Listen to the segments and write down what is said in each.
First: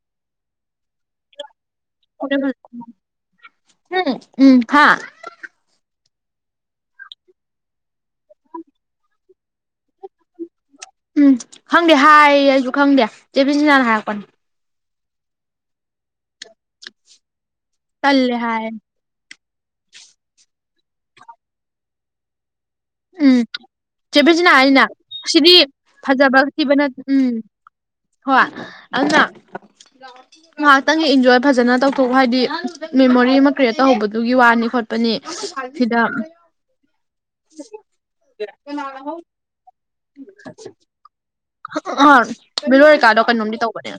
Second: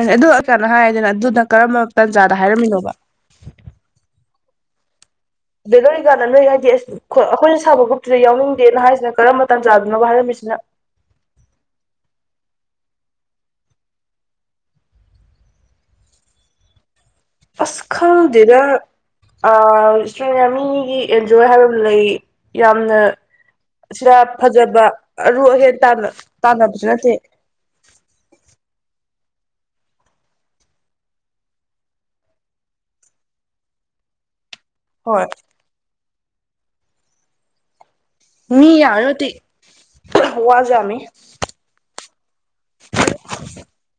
ꯑꯦ ꯑꯗꯨ ꯀꯩꯅꯣ ꯍꯥꯏꯔꯗꯅ ꯑꯗꯨꯅ ꯀꯔꯝꯕ ꯇꯥꯟꯖꯥꯗ ꯍꯥꯏꯔꯝꯃꯤꯅꯣꯕ ꯍꯨ ꯎꯝ ꯍꯥ ꯖꯦꯔꯣ ꯑꯦꯀꯥꯅ ꯅꫭꯏ ꯍꯥꯏꯗꯤ ꯑꯦꯁꯤ ꯑꯩꯈꯣꯏꯅ ꯁꯥꯕ ꯒ꯭ꯔꯨꯞꯇꯨꯗ ꯌꯥꯎꯅꯤꯡꯗꯦꯅ ꯍꯥꯏꯁꯤꯅ ꯀꯔꯝꯕ ꯇꯥꯟꯖꯥꯗꯅꯣ ꯍꯥꯏꯔꯝꯃꯤꯁꯤꯅ ꯎꯝ ꯈꯪꯗꯦ ꯍꯥꯏ ꯑꯩꯁꯨ ꯈꯪꯗꯦ ꯆꯦ ꯕꯤꯟꯖꯤꯅꯥꯅ ꯍꯥꯏꯔꯛꯄꯅꯤ [unintelligible] ꯑꯁ ꯇꯜꯂꯦ ꯈꯪꯗꯦꯗ ꯍꯥꯏ ꯑ ꯏꯁꯇ꯭ꯦꯌꯥ ꯃꯤꯒꯤ ꯑꯦꯟꯖꯣꯏ ꯍꯥꯏꯕ ꯑꯃ ꯂꯩ ꯌꯥꯝꯅ ꯎꯝ ꯁꯤꯗ ꯆꯦ ꯕꯤꯟꯁꯤꯅꯥ ꯐꯖꯕ ꯍꯥꯏꯁꯤꯅ ꯑꯔꯨ ꯁꯤꯗꯤ ꯑꯍꯦꯟ ꯇꯥꯟꯅ ꯐꯖꯕ ꯊꯤꯕ ꯇꯥꯟꯅꯕꯁꯨ ꯅꯠ ꯅꯠꯇꯦ ꯎꯝ ꯍꯣꯏ ꯑꯗꯨꯅ ꯉꯥꯏꯍꯥꯛꯇꯪꯗꯤ ꯏꯟꯖꯣꯏ ꯐꯖꯅ ꯇꯧꯊꯣꯛꯎ ꯍꯥꯏꯗꯤ ꯃꯦꯃꯣꯔꯤ ꯑꯃꯥ ꯀ꯭꯭ꯔꯤꯌꯦꯠ ꯇꯧꯍꯧꯕꯗꯨꯒꯤ ꯋꯥꯅꯤ ꯈꯣꯠ ꯄꯅꯤ ꯍꯣꯏ ꯁꯤꯗ [unintelligible] ꯃꯤ ꯌꯥꯝꯃꯦ ꯃꯇꯤꯛ ꯋꯥꯥꯖꯨ ꯌꯥꯝꯃꯤ [unintelligible] ꯃꯤꯠꯂꯨꯍꯣꯏ ꯀꯥꯗꯣ ꯀꯩꯅꯣꯝꯗꯤ ꯇꯧꯕꯅꯦ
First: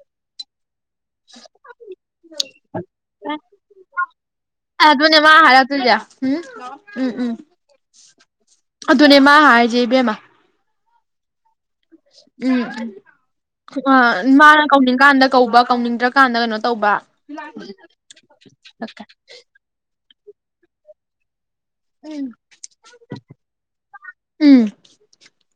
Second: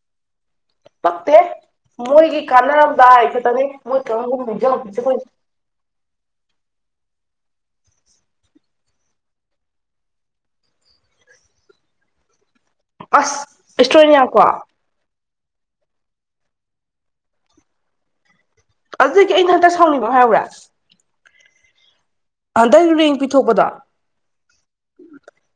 ꯄꯛꯇꯦ ꯃꯣꯏꯒꯤ ꯀꯥꯟꯅꯔꯝꯗꯥꯏ ꯈꯛꯇꯅꯤ ꯃꯣꯏ [unintelligible] ꯑꯗꯨꯅꯦ ꯃꯥ ꯍꯥꯏꯔꯛꯇꯨꯖꯦ ꯍꯨꯝ ꯍꯜꯂꯣ ꯎꯝ ꯎꯝ ꯑꯗꯨꯅꯦ ꯃꯥ ꯍꯥꯏꯖꯦ ꯏꯕꯦꯝꯃ ꯎꯝ ꯑꯁ ꯈꯨꯒꯥ ꯏꯁꯇ꯭ꯔꯣꯅꯤꯌꯥꯀꯣ ꯃꯥꯅ ꯀꯧꯅꯤꯡ ꯀꯥꯟꯗ ꯀꯧꯕ ꯀꯧꯅꯤꯡꯗ꯭ꯔꯀꯥꯟꯗ ꯀꯩꯅꯣ ꯇꯧꯕ [unintelligible] ꯑ ꯑꯗꯨꯒꯤ ꯑꯩꯅ ꯍꯟꯇꯛ ꯁꯥꯎꯅꯤꯡꯕꯃ ꯍꯥꯏꯔꯛꯎꯔ ꯎꯝ ꯍꯟꯗꯛ ꯔꯤꯡ ꯄꯤꯊꯣꯛꯄꯗꯣ ꯎꯝ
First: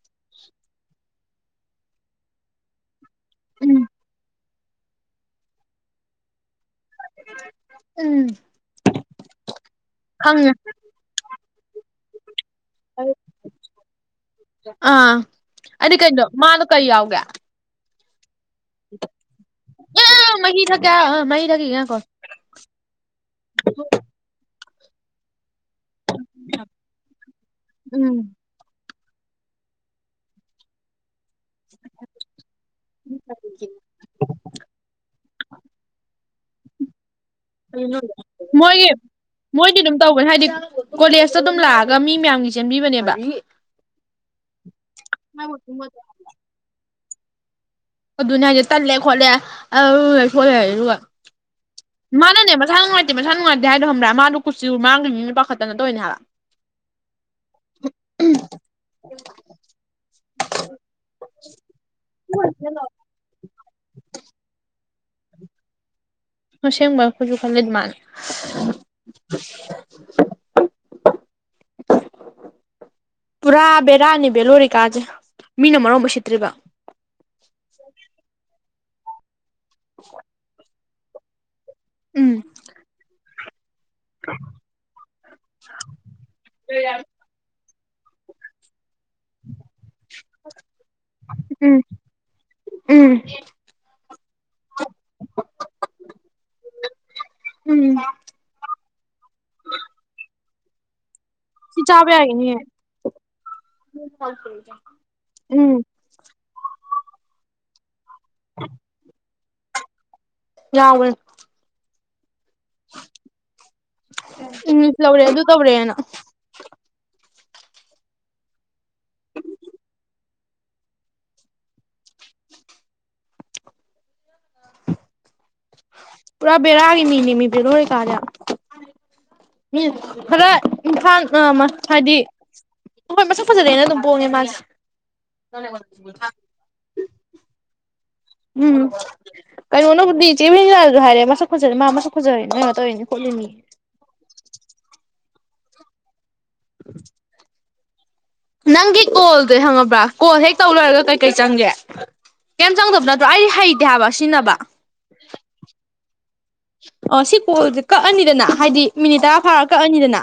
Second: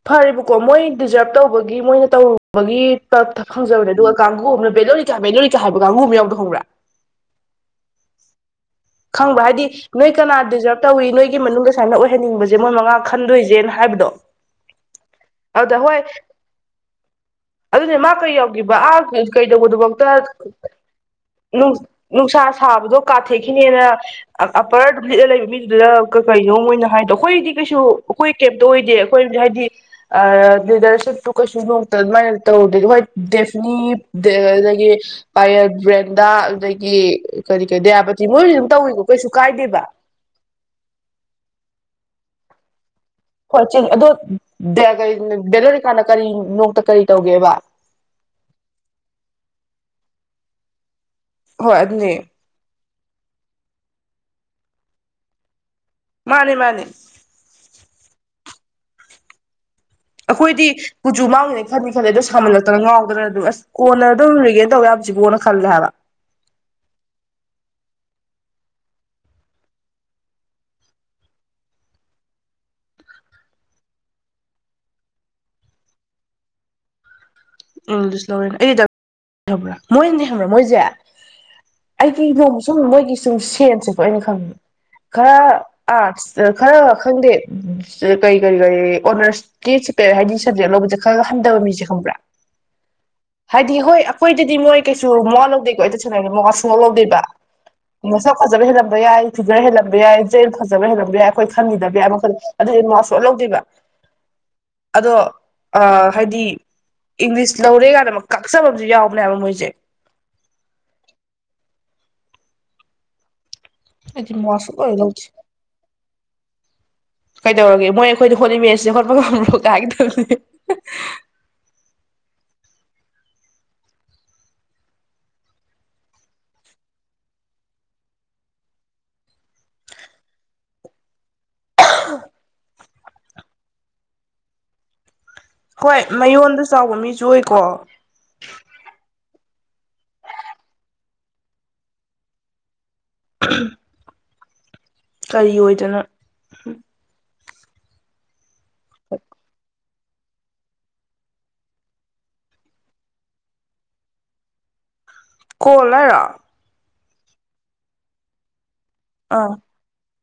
ꯐꯔꯦꯕꯀꯣ ꯃꯣꯏ ꯗꯤꯖꯥꯔꯕ ꯇꯧꯕꯒꯤ ꯃꯣꯏꯅ ꯇꯧꯔꯨ ꯕꯒꯤ ꯇꯞ ꯊ ꯎꯝ ꯐꯪꯖꯕꯅꯦ ꯑꯗꯨꯒ ꯀꯥꯡꯕꯨ ꯑꯃꯅ ꯕꯦꯂꯣꯔꯤꯇꯥ ꯕꯦꯂꯣ ꯔꯤꯇꯥ ꯍꯥꯏꯕ ꯀꯥꯡꯕꯨ ꯑꯃꯥ ꯌꯥꯎꯕꯗꯣ ꯈꯪꯕ꯭ꯔꯥ ꯎꯝ ꯈꯪꯕ꯭ꯔ ꯍꯥꯏꯗꯤ ꯅꯣꯏ ꯀꯅꯥ ꯈꯪꯉꯦ ꯗꯤꯖꯥꯔꯞ ꯇꯧꯏ ꯅꯣꯏꯒꯤ ꯃꯅꯨꯡꯗ ꯁꯥꯏꯅ ꯑꯣꯏꯍꯟꯅꯤꯡꯕꯖꯦ ꯃꯣꯏ ꯃꯉꯥ ꯈꯟꯗꯣꯏꯖꯦꯅ ꯍꯥꯏꯕꯗꯣ ꯑꯥ ꯑꯗꯨꯗ ꯑꯩꯗꯤ ꯍꯣꯏ ꯀꯩꯅꯣ ꯃꯥꯗꯣ ꯀꯔꯤ ꯌꯥꯎꯒꯦ ꯑꯗꯨꯅꯦ ꯃꯥ ꯀꯔꯤ ꯌꯥꯎꯒꯦꯕ ꯑꯥ ꯀꯩ ꯀꯩꯗꯧꯕꯗꯨꯕꯛꯇ ꯃꯍꯤ ꯊꯛꯀꯦ ꯃꯍꯤ ꯊꯛꯈꯤ ꯅꯨꯡ ꯉꯥꯏꯈꯣ ꯅꯨꯡꯁꯥ ꯁꯥꯕꯗꯣ ꯀꯥꯊꯦꯛꯈꯤꯅꯦꯅ ꯑꯞꯄꯔ ꯂꯤꯠꯂ ꯂꯩꯕ ꯃꯤꯗꯨꯗ ꯀ ꯀꯩꯅꯣ ꯃꯣꯏꯅ ꯍꯥꯏꯗꯣ ꯑꯩꯈꯣꯏꯗꯤ ꯀꯩꯁꯨ ꯎꯝ ꯑꯩꯈꯣꯏ ꯀꯩꯝ ꯇꯣꯏꯗꯦ ꯑꯩꯈꯣꯏ ꯍꯥꯏꯗꯤ ꯑ ꯂꯤꯗꯔꯁꯤꯞꯇꯨ ꯀꯩꯁꯨ ꯅꯣꯛꯇ ꯑꯗꯨꯃꯥꯏꯅ ꯇꯧꯔꯨꯗꯦ ꯍꯣꯏ ꯗꯦꯐꯅꯤꯞ ꯗꯦ ꯗꯒꯤ ꯄꯌꯜ ꯕ꯭ꯔꯦꯟꯗ ꯑꯗꯨꯗꯒꯤ ꯀꯔꯤ ꯀꯔꯤ ꯗꯌꯥꯕꯠ ꯃꯣꯏ ꯃꯣꯏꯗꯤ ꯑꯗꯨꯝ ꯇꯧꯋꯦ ꯍꯥꯏꯗꯤ ꯀꯣꯂꯦꯖꯇꯣ ꯑꯗꯨꯝ ꯂꯥꯛꯑꯒ ꯃꯤ ꯃꯌꯥꯝꯒꯤ ꯆꯦꯟꯕꯤꯕꯅꯦꯕ ꯍꯣꯏ ꯆꯦꯜꯂꯤ ꯑꯗꯣ ꯗꯌꯥ ꯀꯔꯤ ꯕꯦꯂꯣꯔꯤꯀꯥꯅ ꯀꯔꯤ ꯅꯣꯛꯇ ꯀꯔꯤ ꯇꯧꯒꯦꯕ ꯑꯗꯨꯅꯦ ꯍꯥꯏꯖꯦ ꯇꯜꯂꯦ ꯈꯣꯠꯂꯦ ꯑꯗꯨ ꯂꯩꯊꯣꯛꯑ ꯂꯩꯔꯦ ꯑꯗꯨꯒ ꯍꯣꯏ ꯑꯗꯨꯅꯦ ꯃꯥꯅꯅꯦ ꯃꯁꯥ ꯅꯨꯡꯉꯥꯏꯇꯦ ꯃꯁꯥ ꯅꯨꯡꯉꯥꯏꯇꯦ ꯍꯥꯏꯗꯣ ꯈꯪꯕ꯭ꯔꯥ ꯃꯥꯗꯨ ꯀꯨꯆꯨ ꯃꯥꯥꯡꯒꯤꯅꯤꯅ ꯄꯥꯈꯠꯇꯅ ꯇꯣꯏꯅꯦ ꯍꯥꯏꯕ ꯃꯥꯅꯦ ꯃꯥꯅꯦ ꯍ ꯎꯝ ꯑꯩꯈꯣꯏꯗꯤ ꯀꯨꯆꯨ ꯃꯥꯡꯒꯅꯤ ꯈꯟꯗꯤ ꯈꯟꯂꯦ ꯑꯗꯣ ꯁꯥꯃꯜꯂꯛꯇꯅ ꯉꯥꯎꯗꯅ ꯑꯗꯨꯝ ꯑꯁ ꯀꯣꯟꯅ ꯑꯗꯨꯝ ꯔꯤꯒꯦꯟ ꯇꯧ ꯌꯥꯕꯖꯤꯕꯨꯅ ꯈꯜꯂꯦ ꯍꯥꯏꯕ ꯑꯁꯦꯡꯕ ꯑꯩꯈꯣꯏꯖꯨ ꯈꯜꯂꯦ ꯑꯗꯨꯃꯥꯏꯅ [unintelligible] ꯄꯨꯔꯥ ꯕꯦꯔꯥꯅꯤ ꯕꯦꯂꯣꯔꯤꯀꯥꯖꯦ ꯃꯤꯅ ꯃꯔꯣꯝ ꯎꯁꯤꯠꯇ꯭ꯔꯤꯕ [unintelligible] ꯃꯣꯏꯅꯗꯤ ꯈꯪꯕ꯭ꯔꯥ ꯃꯣꯏꯖꯦ ꯑꯩꯒꯤ ꯎꯝ ꯅꯣꯡꯃ ꯁꯨꯝ ꯃꯣꯏꯒꯤ ꯁꯨꯝ ꯁꯦꯟꯁꯦ ꯍꯣꯏ ꯑꯩꯅ ꯈꯪꯉꯦ ꯈꯔ ꯑꯥꯔꯠꯁ ꯈꯔ ꯈꯪꯗꯦ ꯎꯝ ꯀꯔꯤ ꯀꯔꯤ ꯀꯔꯤ ꯑꯣꯅꯔꯁꯀꯤ ꯁꯦꯄꯦꯠ ꯍꯥꯏꯗꯤ ꯁꯞꯖꯦꯛ ꯂꯧꯕꯖꯦ ꯈꯔ ꯍꯟꯗꯕ ꯎꯝ ꯃꯤꯖꯦ ꯈꯪꯕ꯭ꯔꯥ ꯎꯝ ꯍꯥꯏꯗꯤ ꯍꯣꯏ ꯑꯩꯈꯣꯏꯗꯗꯤ ꯃꯣꯏ ꯀꯩꯁꯨ ꯃꯋꯥ ꯂꯧꯗꯦꯀꯣ ꯑꯩ ꯇꯁꯦꯡꯅ ꯍꯥꯏꯒꯦ ꯃꯋꯥ ꯁꯨꯡꯂꯧ ꯂꯧꯗꯦꯕ ꯎꯝ ꯁꯛ ꯐꯖꯕ ꯍꯦꯜꯂꯝꯕ ꯌꯥꯏ ꯐꯤꯒꯔ ꯍꯦꯜꯂꯝꯕ ꯌꯥꯏ ꯖꯦꯜ ꯐꯖꯕ ꯍꯦꯜꯂꯝꯕ ꯌꯥꯏ ꯑꯩꯈꯣꯏ ꯁꯤ ꯈꯟꯒꯤꯗꯕ ꯌꯥꯏ ꯆꯥꯕ ꯑꯃꯜ ꯌꯥꯒꯤꯅꯤꯌꯦ ꯑꯗꯨꯗꯤ ꯃꯋꯥ ꯁꯣꯛꯂꯧ ꯂꯧꯗꯦꯕ ꯑꯗꯣ ꯎꯝ ꯑ ꯍꯥꯏꯗꯤ ꯏꯪꯂꯤꯁ ꯂꯧꯔꯦ ꯀꯥꯟꯗ ꯑꯃ ꯀꯥꯛꯆꯕ ꯑꯃꯖꯨ ꯌꯥꯎꯕꯅꯦꯕ ꯃꯣꯏꯁꯦ ꯌꯥꯎꯕꯅꯦ ꯑꯩꯗꯤ ꯃꯋꯥ ꯁꯨꯛꯂꯧꯍꯦꯛ ꯏꯪꯂꯤꯁ ꯂꯧꯔꯦ ꯂꯧꯗꯦ ꯑꯗꯨ ꯇꯧꯔꯦꯅ ꯀꯩꯗꯧꯔꯒꯦ ꯃꯣꯏ ꯑꯩꯈꯣꯏꯗ ꯍꯣꯠꯂꯤ ꯃꯦꯠꯁꯦ ꯍꯣꯠꯄ ꯉꯝꯕ꯭ꯔꯣ ꯀꯥꯏꯍꯥꯏꯒꯗꯝꯅꯤ ꯄꯨꯔꯥ ꯕꯦꯔꯥꯒꯤ ꯃꯤꯅꯦꯃꯤ ꯕꯦꯔꯣꯔꯤꯀꯥꯔꯦ ꯎꯝ ꯍꯗ ꯏꯝꯐꯥꯜ ꯍꯥꯏꯗꯤ ꯑꯩꯈꯣꯏ ꯃꯁꯛ ꯐꯖꯗꯦꯅ ꯑꯗꯨꯝ ꯄꯣꯡꯉꯦ ꯃꯥꯁꯦ ꯍꯣꯏ ꯃꯌꯣꯟꯗ ꯆꯥꯎꯕ ꯃꯤꯁꯨ ꯑꯣꯏꯀꯣ ꯎꯝ ꯀꯩꯅꯣꯅꯕꯨꯗꯤ ꯆꯦꯃꯤ ꯂꯥꯁꯨ ꯍꯥꯏꯔꯦ ꯃꯁꯛ ꯈꯠꯖꯔꯤꯦ ꯃꯥ ꯃꯁꯛ ꯈꯠꯖꯔꯤ ꯅ ꯀꯩꯅꯣ ꯇꯧꯔꯤꯅꯤ ꯈꯣꯠꯂꯤꯅꯤ ꯀꯔꯤ ꯑꯣꯏꯗꯅ [inaudible] ꯅꯪꯒꯤ ꯑꯣꯣꯜꯗꯦ ꯍꯪꯉꯕ꯭ꯔꯥ ꯀꯣ ꯍꯦꯛ ꯇꯧ ꯂꯣꯏꯔꯒ ꯀꯩꯀꯩ ꯆꯪꯒꯦ ꯀꯩꯝ ꯆꯪꯗꯕ ꯅꯠꯇ꯭ꯔꯣ ꯑꯩꯗꯤ ꯍꯩꯇꯦ ꯍꯥꯏꯕ ꯁꯤꯖꯤꯟꯅꯕ ꯀꯣꯜ ꯍꯥꯏꯔ ꯑ ꯁꯤ ꯀꯣꯜꯁꯦ ꯀꯛꯑꯅꯤꯗꯅ ꯍꯥꯏꯗꯤ ꯃꯤꯅꯤꯠ ꯇꯔꯥ ꯑꯥ ꯐꯥꯔ ꯀꯛꯑꯅꯤꯗꯅ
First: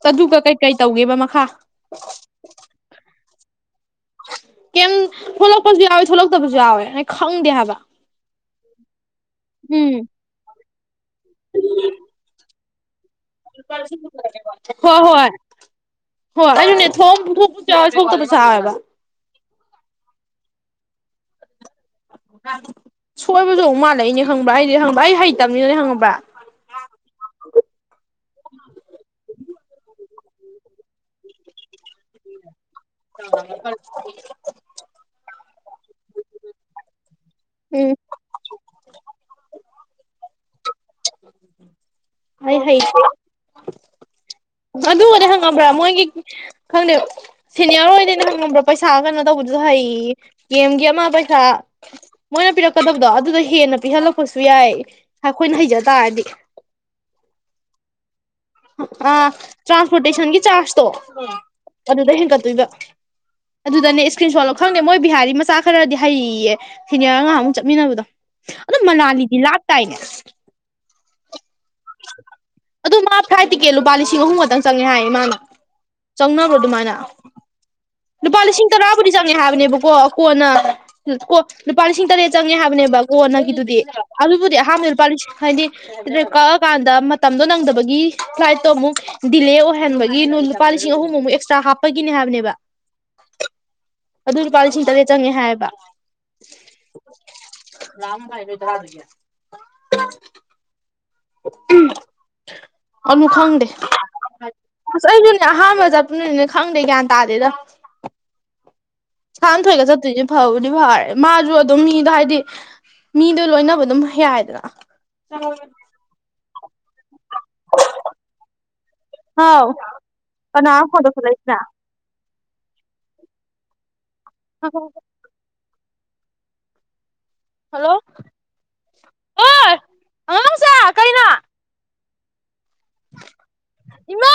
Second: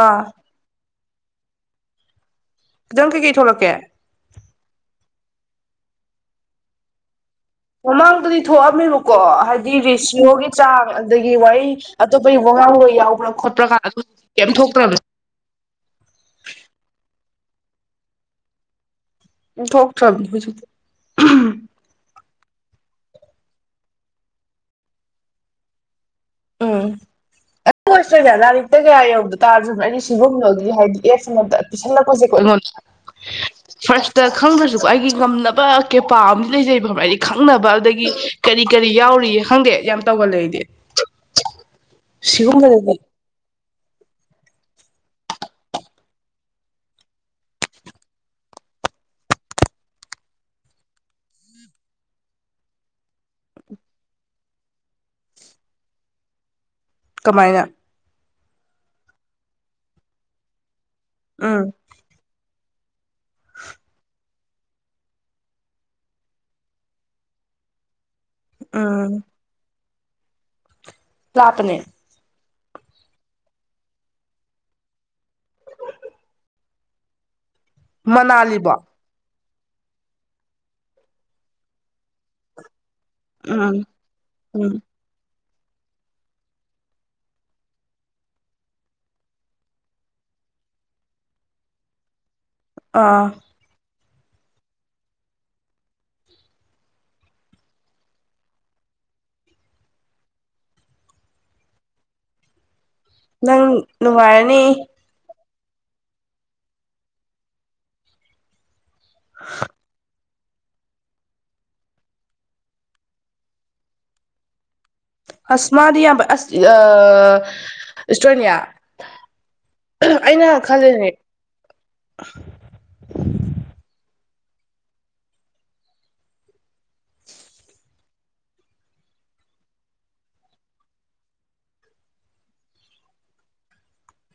ꯑꯥ ꯆꯗꯨꯒ ꯀꯩꯀꯩ ꯇꯧꯒꯦꯕ ꯃꯈꯥ ꯈꯤꯇꯪ ꯀꯩꯀꯩ ꯊꯣꯛꯂꯛꯀꯦ ꯀꯩꯝ ꯊꯣꯛꯣꯂꯛꯄꯁꯨ ꯌꯥꯎꯋꯦ ꯊꯣꯛꯣꯂꯛꯇꯕꯁꯨ ꯌꯥꯎꯋꯦ ꯅ ꯈꯪꯗꯦ ꯍꯥꯏꯕ ꯃꯃꯥꯡꯗꯗꯤ ꯊꯣꯛꯑꯝꯃꯦꯕꯀꯣ ꯍꯥꯏꯗꯤ ꯎꯝ ꯔꯦꯁꯤꯌꯣꯒꯤ ꯆꯥꯡ ꯑꯗꯒꯤ ꯋꯥ ꯑꯇꯣꯞꯄ ꯃꯉꯥꯡ ꯑꯣꯏ ꯌꯥꯎꯕ꯭ꯔ ꯍꯣꯏ ꯍꯣꯏ ꯍꯣꯏ ꯊ ꯊ ꯊꯁꯥ ꯍꯥꯏꯦꯕ ꯎ ꯊꯣꯛꯇ꯭ꯔꯕꯅꯤ ꯍꯧꯖꯤꯛꯇꯤ ꯁꯣꯏꯕꯗꯛ ꯃꯥꯜꯂꯛꯏꯅꯦ ꯈꯪꯕ꯭ꯔꯥ ꯍꯥꯏꯗꯤ ꯍꯪꯕ꯭ꯔ ꯑꯩ ꯍꯩꯇꯕꯅꯤꯅꯅꯦ ꯍꯪꯉꯕ꯭ꯔ ꯎꯝ ꯑꯗꯨ ꯑꯣꯏ꯭ꯔꯦꯅꯦ ꯂꯥꯏꯔꯤꯛꯇ ꯀꯌꯥ ꯌꯧꯗ ꯇꯥꯔꯁꯨꯅꯣ ꯑꯩꯒꯤ ꯁꯤꯒꯨꯝꯕꯣꯒꯤ ꯍꯥꯏꯗꯤ ꯑꯦꯞꯁ ꯑꯃꯗ ꯄꯤꯁꯜꯂꯛꯄꯁꯦ ꯀꯣꯉꯣꯟꯗ ꯎ ꯐꯥꯔꯁꯇ ꯈꯪꯗ꯭ꯔꯁꯨꯀꯣ ꯑꯩꯒꯤ ꯉꯝꯅꯕ ꯀꯦꯄꯥ ꯑꯃꯗꯤ ꯂꯩꯖꯩꯕ ꯍꯥꯏꯗꯤ ꯈꯪꯅꯕ ꯎꯝ ꯑꯗꯒꯤ ꯀꯔꯤ ꯀꯔꯤ ꯌꯥꯎꯔꯤꯌꯦ ꯈꯪꯗꯦ ꯌꯥꯝ ꯇꯧꯒꯂꯗꯤ ꯑ ꯍꯩ ꯑꯗꯨꯅꯦ ꯍꯪꯉꯝꯕ꯭ꯔꯥ ꯃꯣꯏꯒꯤ ꯈꯪꯗ ꯁꯤꯅꯤꯌꯔ ꯑꯣꯏꯗꯣꯏꯅ ꯍꯪꯉꯝꯕ꯭ꯔꯥ ꯄꯩꯁꯥ ꯀꯩꯅꯣ ꯇꯧꯕꯗꯨꯁꯨ ꯍꯩ ꯒꯦꯝꯒꯤ ꯑꯃ ꯄꯩꯁꯥ ꯃꯣꯏꯅ ꯄꯤꯔꯛꯀꯗꯕꯗꯣ ꯑꯗꯨꯗ ꯍꯦꯟꯅ ꯄꯤꯍꯜꯂꯛꯄꯁꯨ ꯌꯥꯏ ꯑꯩꯈꯣꯏꯅ ꯍꯩꯖ ꯇꯥꯗꯤ ꯀꯃꯥꯏꯅ ꯑ ꯇ꯭ꯔꯥꯟꯁꯄꯣꯔꯇꯦꯁꯟꯒꯤ ꯆꯥꯔꯖꯇꯣ ꯎꯝ ꯑꯗꯨꯗ ꯍꯦꯟꯒꯠꯇꯣꯏꯕ ꯑꯗꯨꯗꯅꯦ ꯏꯁꯀ꯭ꯔꯤꯟ ꯁꯣꯠꯂꯣ ꯈꯪꯗꯦ ꯃꯣꯏ ꯕꯤꯍꯥꯔꯤ ꯃꯆꯥ ꯈꯔꯗꯤ ꯍꯩꯌꯦ ꯁꯤꯦꯅꯤꯌꯥꯔ ꯑꯉꯥꯡꯃꯨꯛ ꯆꯠꯃꯤꯟꯅꯕꯗꯣ ꯑꯗꯨ ꯎꯝ ꯃꯅꯥꯂꯤꯗꯤ ꯂꯥꯇꯥꯥꯏꯅꯦ ꯄꯥꯞꯅꯦ ꯑꯗꯣ ꯃꯥ ꯐ꯭ꯂꯥꯏꯠ ꯇꯤꯀꯦꯠ ꯂꯨꯄꯥ ꯂꯤꯁꯤꯡ ꯑꯍꯨꯝ ꯈꯛꯇꯪ ꯆꯪꯉꯦ ꯍꯥꯏꯌꯦ ꯃꯥꯅ ꯆꯪꯅꯕ꯭ꯔꯣ ꯑꯗꯨꯃꯥꯏꯅ ꯂꯨꯄꯥ ꯂꯤꯁꯤꯡ ꯃꯅꯥꯂꯤꯕꯣ ꯇꯔꯥꯕꯨꯗꯤ ꯆꯪꯉꯦ ꯍꯥꯏꯕꯅꯦꯕꯀꯣ ꯀꯣꯟꯅ ꯀꯣ ꯂꯨꯄꯥ ꯂꯤꯁꯤꯡ ꯇꯔꯦꯠ ꯆꯪꯉꯦ ꯍꯥꯏꯕꯅꯦꯕ ꯎꯝ ꯑꯣꯅꯒꯤꯗꯨꯗꯤ ꯑꯗꯨꯕꯨꯗꯤ ꯎꯝ ꯑꯍꯥꯟꯕꯗ ꯂꯨꯄꯥ ꯂꯤꯁꯤꯡ ꯍꯥꯏꯗꯤ ꯀꯛꯑ ꯀꯥꯟꯗ ꯃꯇꯝꯗꯣ ꯅꯪꯗꯕꯒꯤ ꯐ꯭ꯂꯥꯏꯠꯇꯣ ꯑꯃꯨꯛ ꯗꯤꯂꯦ ꯑꯣꯏꯍꯟꯕꯒꯤ ꯂꯨꯄꯥ ꯂꯤꯁꯤꯡ ꯑꯍꯨꯝꯃꯨꯛ ꯑꯦꯛꯁꯇ꯭ꯔꯥ ꯍꯥꯞꯄꯒꯤꯅꯦ ꯍꯥꯏꯕꯅꯦꯕ ꯑꯥ ꯑꯗꯨ ꯂꯨꯄꯥ ꯂꯤꯁꯤꯡ ꯇꯔꯦꯠ ꯆꯪꯉꯦ ꯍꯥꯏꯕ ꯎꯝ ꯑꯅꯨ ꯅꯪ ꯈ ꯪꯗꯦ꯫ ꯅꯨꯡꯉꯥꯏꯔꯅꯤ ꯑꯩꯁꯨꯅꯦ ꯑꯍꯥꯟꯕ ꯆꯠꯄꯅꯤꯅꯦ ꯈꯪꯗꯦ ꯒ꯭ꯌꯥꯟ ꯇꯥꯗꯦꯗ ꯁꯥꯟꯊꯣꯏꯒ ꯆꯠꯇꯣꯏꯁꯦ ꯐꯕꯨꯗꯤ ꯐꯔꯦ ꯃꯥꯁꯨ ꯑꯗꯨꯝ ꯃꯤꯗꯣ ꯍꯥꯏꯗꯤ ꯃꯤꯗꯣ ꯂꯣꯏꯅꯕ ꯑꯗꯨꯝ ꯌꯥꯏꯗꯅ ꯑꯁ ꯃꯗꯤ ꯌꯥꯝ ꯑꯁ ꯑꯑꯑ ꯏꯁꯇ꯭ꯔꯣꯅꯤꯌꯥ ꯑꯩꯅ ꯈꯜꯂꯤꯅꯦ ꯌꯥ ꯍ ꯍꯜꯂꯣ ꯑꯣꯥꯢ ꯀꯁꯦ ꯀꯩꯅꯣ ꯏꯃꯥ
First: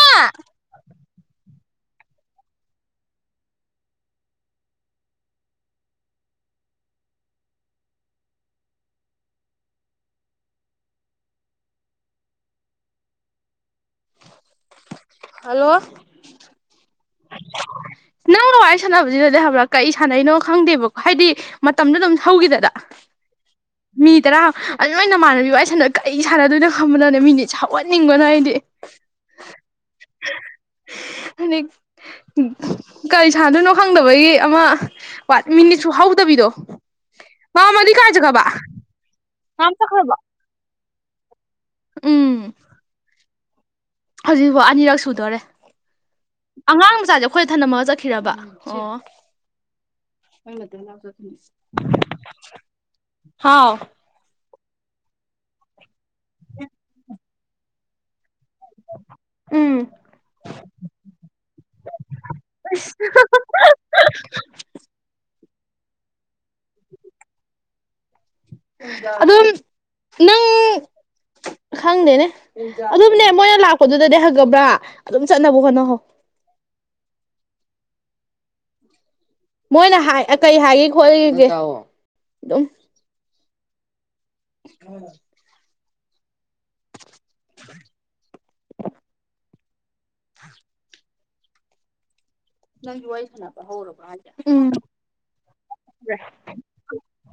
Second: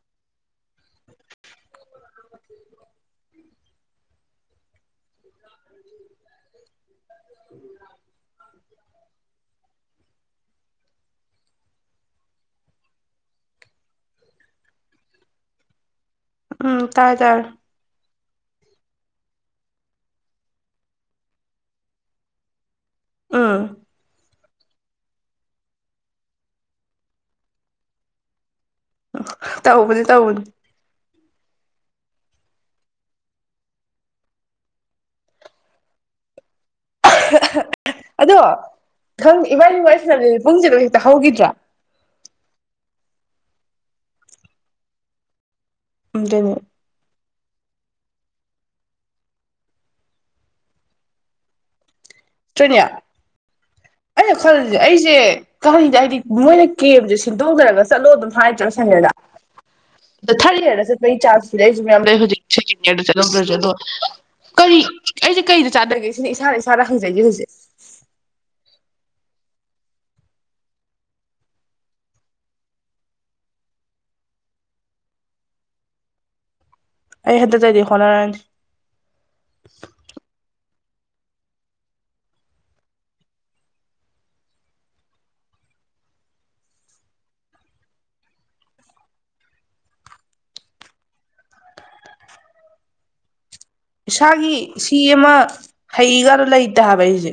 [inaudible] [unintelligible] ꯍꯜꯂꯣ ꯎꯝ ꯇꯥꯔꯦ ꯇꯥꯔꯦ ꯅ ꯅꯪꯒ ꯋꯥꯔꯤ ꯁꯥꯟꯅꯕꯁꯤꯗꯗꯤ ꯍꯥꯏꯕ꯭ꯔꯥ ꯀꯔꯤ ꯁꯥꯟꯅꯩꯅꯣ ꯈꯪꯗꯦꯕꯀꯣ ꯍꯥꯏꯗꯤ ꯃꯇꯝꯗ ꯑꯗꯨꯝ ꯍꯧꯈꯤꯗꯗ ꯑꯥ ꯇꯔꯥ ꯅꯣꯏ ꯅꯃꯥꯟꯅꯕꯤ ꯋꯥꯔꯤ ꯁꯥꯟꯅ ꯀꯩ ꯁꯥꯟꯅꯗꯣꯏꯅꯣ ꯈꯪꯕꯗꯅꯦ ꯃꯤꯅꯤꯠ ꯁꯥꯎꯍꯟꯅꯤꯡꯕꯅ ꯑꯩꯗꯤ ꯇꯧꯕꯗꯤ ꯇꯧꯕꯅꯤ ꯑꯅꯤꯛ ꯀꯔꯤ ꯁꯥꯟꯗꯣꯏꯅꯣ ꯈꯪꯗꯕꯒꯤ ꯑꯃ ꯃꯤꯅꯤꯠꯁꯨ ꯍꯧꯗꯕꯤꯗꯣ ꯃꯥꯝꯃꯂꯤ ꯀꯥꯏ ꯆꯒꯕꯥ ꯈꯪꯗꯦ ꯏꯕꯥꯅꯤ ꯋꯥꯔꯤ ꯁꯥꯟꯅꯕꯌꯦ ꯄꯨꯡꯁꯤ ꯑꯗꯨꯝ ꯍꯦꯛꯇ ꯍꯧꯈꯤꯗ꯭ꯔꯥ ꯎꯝ ꯍꯧꯖꯤꯛꯐꯥꯎ ꯑꯅꯤꯔꯛ ꯁꯨꯗꯣꯔꯦ ꯎꯝ ꯗꯅꯦ ꯑꯉꯥꯡ ꯃꯆꯥꯁꯦ ꯑꯩꯈꯣꯏꯗ ꯊꯅꯝꯃꯒ ꯆꯠꯈꯤꯔꯕ ꯑꯣ ꯈ‌ꯣꯏꯅ ꯑꯗꯨꯝ ꯂꯧ ꯆꯠꯇ‌ꯣꯏ [unintelligible] ꯇ꯭ꯔꯦꯅꯤꯌꯥ ꯑꯩꯅ ꯈꯜꯂꯁꯦ ꯑꯩꯁꯦ ꯀꯜꯂꯤꯗꯦ ꯍꯥꯏꯗꯤ ꯃꯣꯏꯅ ꯀꯦꯞꯁꯦ ꯁꯤꯟꯗꯣꯛꯅꯔꯒ ꯆꯠꯂꯣ ꯑꯗꯨꯝ ꯍꯥꯏꯗ꯭ꯔꯥ ꯁꯍꯦꯔꯗ ꯎꯝ ꯑꯗ ꯊꯥꯔꯗ ꯏꯌꯥꯔꯗ ꯆꯠꯄꯒꯤ ꯆꯥꯟꯁ ꯄꯤꯔꯛ ꯏꯖꯦ ꯃꯌꯥꯝꯗ ꯍꯧꯖꯤꯛꯉꯦꯗ ꯆꯠꯂꯝꯗ꯭ꯔꯦ ꯑꯗꯣ ꯀꯔꯤ ꯑꯩꯁꯦ ꯀꯩꯗ ꯆꯥꯗꯒꯦ ꯁꯤꯅ ꯏꯁꯥꯅ ꯏꯁꯥꯗ ꯍꯪꯖꯩꯖꯦ ꯍꯧꯖꯤꯛ ꯑꯗꯨꯝ ꯅꯪ ꯈꯪꯗꯦꯅꯦ ꯑꯗꯨꯝꯅꯦ ꯃꯣꯏꯅ ꯂꯥꯛꯄꯗꯨꯗꯅꯦ ꯍꯪꯉꯕ꯭ꯔꯥ ꯑꯗꯨꯝ ꯆꯠꯅꯕ ꯍꯣꯠꯅꯍꯧ ꯑꯩ ꯍꯟꯗꯛꯇꯩꯗꯤ ꯍꯣꯠꯅꯔꯅꯤ ꯃꯣꯏꯅ ꯍꯥꯏ ꯀꯩ ꯍꯥꯏꯒꯦ ꯈꯣꯠꯂꯤꯒꯦ ꯑꯗꯨꯝ ꯎꯝ [unintelligible] [unintelligible] ꯅꯪꯖꯨ ꯋꯥꯔꯤ ꯁꯥꯟꯅꯧ ꯏꯁꯥꯒꯤ ꯁꯤ ꯑꯃ ꯍꯩꯒ ꯂꯩꯇ ꯍꯥꯏꯕ ꯑꯩꯁꯦ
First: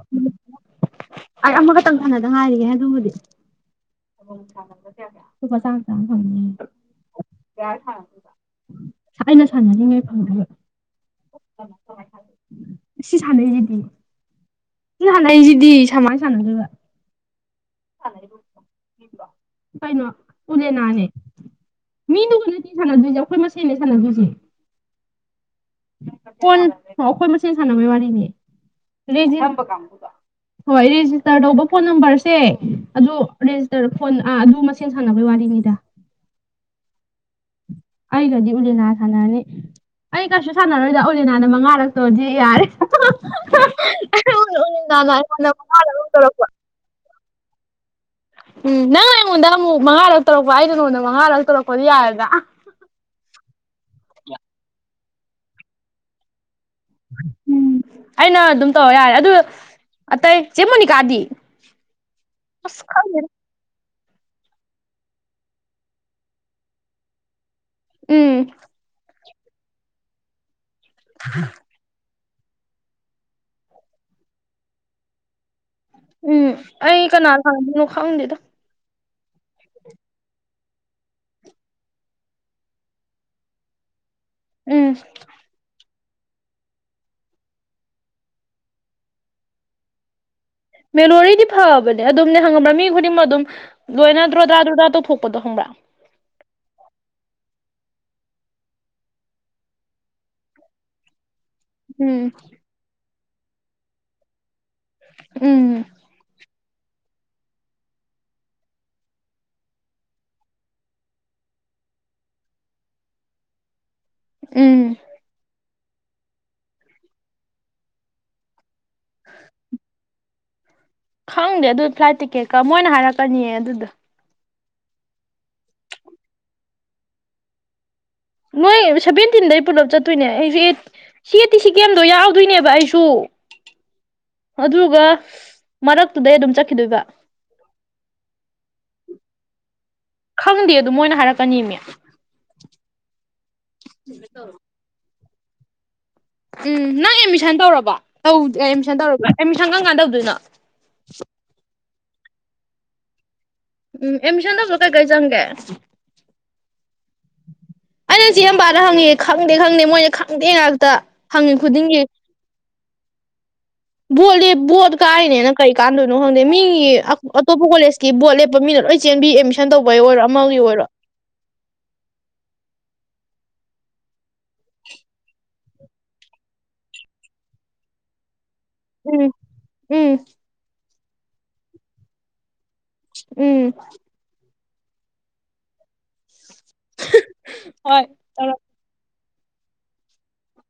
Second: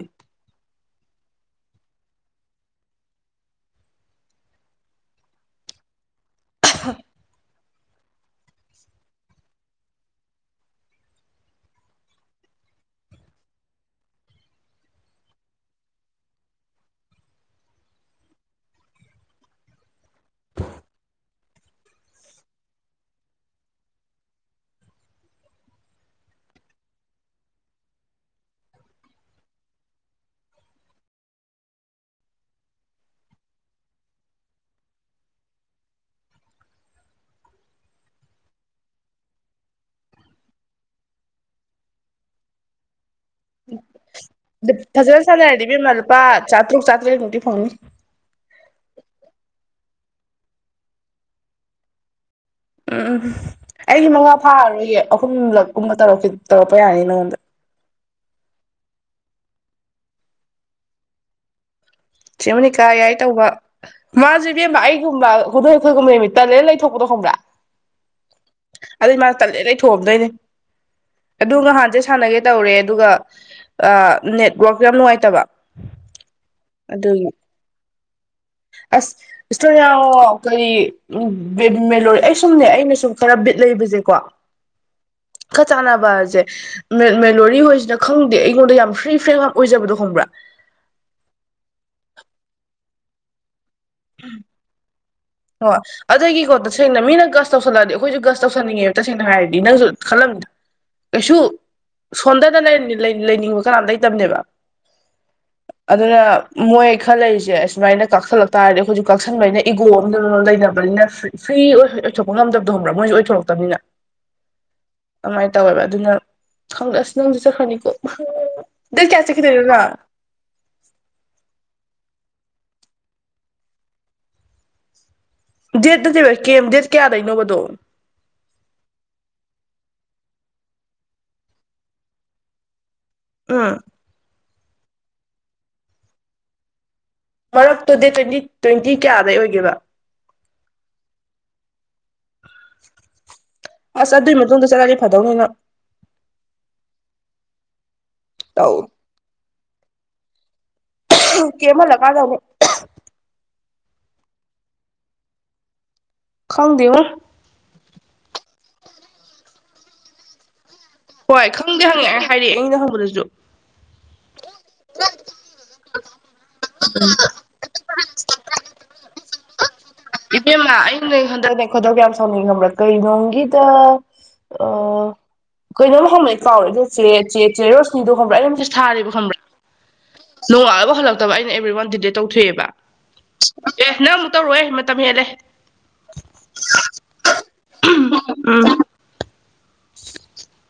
ꯑꯩ ꯑꯃꯈꯇꯪ ꯁꯅꯗ ꯉꯥꯏꯔꯤꯌꯦ ꯑꯗꯨꯕꯨꯗꯤ ꯂꯨꯄꯥ ꯆꯥꯝꯃ-ꯆꯥꯝꯃ ꯐꯪꯅꯤꯌꯦ ꯑꯩꯅ ꯁꯥꯟꯅꯔꯤꯉꯩ ꯐꯪꯗꯨꯢꯕ ꯁꯤ ꯁꯥꯟꯅꯩ ꯖꯤꯗꯤ ꯁꯤ ꯍꯥꯟꯁꯤꯖꯤꯗꯤ ꯁꯃꯥꯢ ꯁꯥꯟꯅꯗꯨꯢꯕ ꯀꯩꯅꯣ ꯎꯅꯦ ꯅꯅꯦ ꯃꯤꯗꯨꯒ ꯅꯠꯇꯦ ꯁꯥꯟꯅꯗꯣꯏꯁꯦ ꯑꯩꯈꯣꯏ ꯃꯁꯦꯜꯟꯅ ꯁꯥꯟꯅꯗꯣꯏꯁꯦ ꯐꯣꯟ ꯑꯩꯈꯣꯏ ꯃꯁꯦꯟ ꯁꯥꯟꯅꯕꯒꯤ ꯋꯥꯔꯤꯅꯤ ꯍꯣꯏ ꯔꯦꯖꯤꯁꯇꯔ ꯇꯧꯕ ꯐꯣꯟ ꯅꯝꯕꯔꯁꯦ ꯑꯗꯨꯦꯖꯤꯁꯇꯔ ꯐꯣꯟ ꯑꯗꯨ ꯏꯁꯤꯡ ꯁꯥꯟꯅꯕꯩ ꯋꯥꯔꯤꯉꯩꯗ ꯑꯩꯒꯗꯤ ꯎꯂꯦꯅꯥ ꯊꯅꯅꯦ ꯑꯩ ꯀꯩꯁꯨ ꯁꯥꯟꯅꯔꯣꯏꯗ ꯑꯣꯂꯤꯅꯥꯅ ꯃꯉꯥꯔꯛꯇꯣꯗꯤ ꯌꯥꯔꯦ ꯎꯂꯤꯅꯥꯅ ꯐꯖꯅ ꯑꯩꯉꯣꯟꯗ ꯁꯥꯟꯅꯔꯗꯤ ꯢꯕꯦꯝꯃ ꯃꯉꯥꯔꯛ ꯂꯨꯄꯥ ꯇꯧꯔꯛꯄ ꯆꯥꯇ꯭ꯔꯨꯛ ꯆꯥꯇ꯭ꯔꯦꯠ ꯃꯨꯛꯇꯤ ꯐꯪꯅꯤ ꯎꯝ ꯅꯪ ꯑꯩꯉꯣꯟꯗ ꯑꯃꯨꯛ ꯃꯉꯥꯔꯛ ꯇꯧꯔꯛꯄ ꯑꯩꯩꯅ ꯅꯉꯣꯟꯗ ꯃꯉꯥꯔꯛ ꯇꯧꯔꯛꯄꯗꯤ ꯌꯥꯔꯦꯗ ꯎꯝ ꯎꯝ ꯑꯩꯒꯤ ꯃꯉꯥ ꯐꯥꯔꯔꯣꯏꯒꯦ ꯑꯍꯨꯝꯂꯛꯒꯨꯝꯕ ꯇꯧꯔꯛ ꯇꯧꯔꯛꯄ ꯌꯥꯅꯤ ꯅꯪꯉꯣꯟꯗ ꯎꯝ ꯑꯩꯅ ꯑꯗꯨꯝ ꯇꯧꯔ ꯌꯥꯔꯦ ꯑꯗꯨ ꯑꯇꯩ ꯆꯦ ꯃꯣꯅꯤꯀꯥꯗꯤ ꯑꯁ ꯆꯦꯃꯅꯤꯀꯥ ꯌꯥꯏ ꯈꯪꯗꯦꯗ ꯇꯧꯕ ꯃꯥꯁꯦ ꯏꯕꯦꯝꯕ ꯑꯩꯒꯨꯝꯕ ꯍꯗꯣꯡꯊꯣꯏꯒꯨꯝꯕ ꯅꯨꯃꯤꯠꯇ ꯂ ꯂꯩꯊꯣꯛꯄꯗꯣ ꯈꯪꯕ꯭ꯔꯥ ꯎꯝ ꯑꯗꯨ ꯃꯥꯅ ꯇꯜꯂꯦ ꯂꯩ ꯑꯩ ꯊꯣꯑꯝꯗꯣꯏꯅꯦ ꯑꯗꯨ ꯅꯍꯥꯟꯁꯦ ꯁꯥꯟꯅꯒꯦ ꯇꯧꯔꯦ ꯑꯗꯨꯒ ꯅꯦꯠꯋꯥꯔꯛ ꯌꯥꯝ ꯅꯨꯡꯉꯥꯏꯇꯕ ꯎꯝ ꯑꯩ ꯑꯗꯨꯒꯤ ꯀꯅꯥ ꯂꯥꯡꯗꯣꯏꯅꯣ ꯈꯪꯗꯦꯗ ꯑꯁ ꯏꯁꯇꯣ ꯌꯥꯣ ꯀꯔꯤ ꯎꯦꯂꯣ ꯑꯩ ꯁꯨꯝꯅꯦ ꯑꯩꯅ ꯁꯨꯝ ꯈꯔ ꯕꯤꯠ ꯂꯩꯕꯁꯦꯀꯣ ꯎꯝ ꯈ ꯆꯅꯕꯖꯦ ꯃꯦꯂꯣꯔꯤ ꯍꯣꯏꯁꯤꯅ ꯈꯪꯗꯦ ꯑꯩꯉꯣꯟꯗ ꯌꯥꯝ ꯐ꯭ꯔꯤ ꯐ꯭ꯔꯦ ꯌꯥꯝ ꯑꯣꯏꯖꯕꯗꯣ ꯈꯪꯕ꯭ꯔꯥ ꯃꯦꯂꯣꯔꯤꯗꯤ ꯐꯕꯅꯦ ꯑꯗꯨꯝꯗꯤ ꯍꯪꯉꯕ꯭ꯔꯥ ꯃꯤ ꯈꯨꯗꯤꯡꯃꯛ ꯑꯗꯨꯝ ꯂꯣꯏꯅꯗ꯭ꯔꯣ ꯇ꯭ꯔꯥ ꯗ꯭ꯔꯣꯗ꯭ꯔꯥ ꯇꯊ ꯑꯣ ꯑꯗꯒꯤꯀꯣ ꯇꯁꯦꯡꯅ ꯃꯤꯅ ꯒꯁ ꯇꯧꯁꯜꯂꯛꯑꯗꯤ ꯑꯩꯈꯣꯏꯁꯨ ꯒꯁ ꯇꯧꯁꯟꯅꯤꯡꯉꯦꯕ ꯇꯁꯦꯡꯅ ꯍꯥꯏꯔꯗꯤ ꯅꯪꯁꯨ ꯈꯜꯂꯝꯕꯅꯤ ꯀꯩꯁꯨ ꯎꯝ ꯁꯣꯟꯗꯗ ꯂꯩꯅꯤꯡꯕ ꯀꯅꯥꯝ ꯂꯩꯇꯕꯅꯦꯕ ꯎꯝ ꯑꯗꯨꯅ ꯃꯣꯏ ꯈꯔ ꯂꯩꯔꯤꯁꯦ ꯁꯨꯃꯥꯏꯅ ꯀꯥꯛꯁꯜꯂꯛ ꯇꯥꯔꯗꯤ ꯑꯩꯈꯣꯏꯁꯨ ꯀꯛꯁꯟꯕꯅ ꯏꯒꯣ ꯂꯩꯅꯕꯅꯤꯅ ꯐ꯭ꯔꯤ ꯑꯣꯏꯊꯣꯛꯄ ꯉꯝꯗꯕꯗꯣꯕ꯭ꯔꯥ ꯃꯣꯏꯁꯨ ꯑꯣꯏꯊꯣꯔꯛꯇꯕꯅꯤꯅ ꯎꯝ ꯑꯗꯨꯃꯥꯏꯅ ꯇꯧꯋꯦꯕ ꯑꯗꯨꯅ ꯈꯪꯗꯑꯁ ꯅꯪꯗꯤ ꯆꯠꯈ꯭ꯔꯅꯤꯀꯣ ꯗꯩ ꯀꯌꯥ ꯆꯠꯈꯤꯗꯣꯏꯅꯣꯅ ꯈꯪꯗꯦ ꯑꯗꯨ ꯐ꯭ꯂꯥꯏꯠ ꯇꯤꯛꯀꯦꯠꯀ ꯃꯣꯏꯅ ꯍꯥꯏꯔꯛꯀꯅꯤꯌꯦ ꯑꯗꯨꯗ ꯗꯦꯠꯇꯗꯤ ꯀꯦꯝ ꯗꯦꯠ ꯀꯌꯥꯗꯩꯅꯣꯕꯗꯣ ꯅꯣꯏ ꯁꯦꯚꯦꯟꯇꯤꯟꯗꯩ ꯄꯨꯂꯞ ꯆꯠꯇꯣꯏꯅꯦ ꯑꯩꯁꯨꯦ ꯑꯦ ꯁꯤ ꯑꯦ ꯇꯤ ꯁꯤ ꯀꯦꯝꯗꯣ ꯌꯥꯎꯗꯣꯏꯅꯦꯕ ꯑꯩꯁꯨ ꯎꯝ ꯑꯗꯨꯒ ꯃꯔꯛꯇꯨꯗꯩ ꯑꯗꯨꯝ ꯆꯠꯈꯤꯗꯣꯏꯕ ꯃꯔꯛꯇꯨꯗꯤ ꯇ꯭ꯋꯦꯟꯇꯤ ꯇ꯭ꯋꯦꯟꯇꯤ ꯀꯌꯥꯗꯩ ꯑꯣꯏꯒꯦꯕ ꯈꯪꯗꯦ ꯑꯗꯨꯝ ꯃꯣꯏꯅ ꯍꯥꯏꯔꯛꯀꯅꯤꯅꯦ ꯑꯁ ꯑꯗꯨꯏ ꯃꯇꯨꯡꯗ ꯆꯠꯂꯗꯤ ꯐꯗꯧꯅꯤꯅ ꯎꯝ ꯅꯪ ꯑꯦꯗꯃꯤꯁꯟ ꯇꯧꯔꯕ ꯇꯧ ꯑꯦꯗꯃꯤꯁꯟ ꯇꯧꯔꯕ ꯑꯦꯗꯃꯤꯁꯟ ꯀꯔ ꯀꯥꯟꯗ ꯇꯧꯗꯣꯏꯅꯣ ꯀꯦ ꯃꯂꯒꯥꯒꯅꯦ ꯎꯝ ꯑꯦꯃꯤꯁꯟꯗꯁꯨꯛ ꯀꯩ ꯀꯩ ꯆꯪꯒꯦ ꯈꯪꯗꯌ ꯑꯩꯅꯆꯤ ꯑꯄꯥꯗ ꯍꯪꯉꯤ ꯈꯪꯗꯦ ꯈꯪꯗꯦ ꯃꯣꯏꯅ ꯈꯪꯗꯦ ꯉꯥꯛꯇ ꯍꯪꯉꯤ ꯈꯨꯗꯤꯡꯒꯤ ꯍꯥꯏꯔ ꯑꯩꯅ ꯍꯪꯕꯗꯁꯨ ꯕꯣꯠꯂꯤ ꯕꯣꯠ ꯀꯥꯏꯅꯦꯅ ꯀꯔꯤ ꯀꯥꯟꯗꯣꯏꯅꯣ ꯈꯪꯗꯦ ꯃꯤꯒꯤ ꯑꯇꯣꯞꯄ ꯀꯣꯦꯁꯀꯤ ꯕꯣ ꯂꯦꯞꯄꯤꯅ ꯂ ꯆꯦꯟꯕꯤ ꯌꯔ ꯏꯦꯝꯃ ꯍꯟꯗꯛꯅꯦ ꯈꯗꯧ ꯌꯥꯝ ꯁꯥꯎꯅꯤꯡꯉꯕ꯭ꯔꯥ ꯀꯩꯩꯅꯣꯒꯤꯗ ꯑ ꯑꯩꯈꯣꯏ ꯅꯝ ꯍꯣꯂꯛ ꯆꯥꯎꯔꯦ ꯆꯦ ꯆꯦ ꯔꯣꯁꯅꯤꯗꯣ ꯍꯣꯝꯕꯛꯑ ꯑꯩꯝ ꯊꯥꯔꯤꯕꯦꯕ ꯎꯝ ꯈꯪꯕ꯭ꯔꯥ ꯎꯝ ꯅꯣꯡꯉꯜꯂꯅꯕ ꯍꯜꯂꯛꯇꯕ ꯑꯩꯅ ꯑꯦꯕ꯭ꯔꯤ ꯋꯥꯟ ꯗꯗꯤꯗꯦ ꯇꯧꯊꯣꯛꯑꯦꯕ ꯎꯝ ꯇꯧꯔꯑꯣ ꯃꯇꯝ ꯍꯦꯜꯂꯦ ꯍꯣꯏ ꯇꯧꯔꯛ ꯎꯝ [inaudible]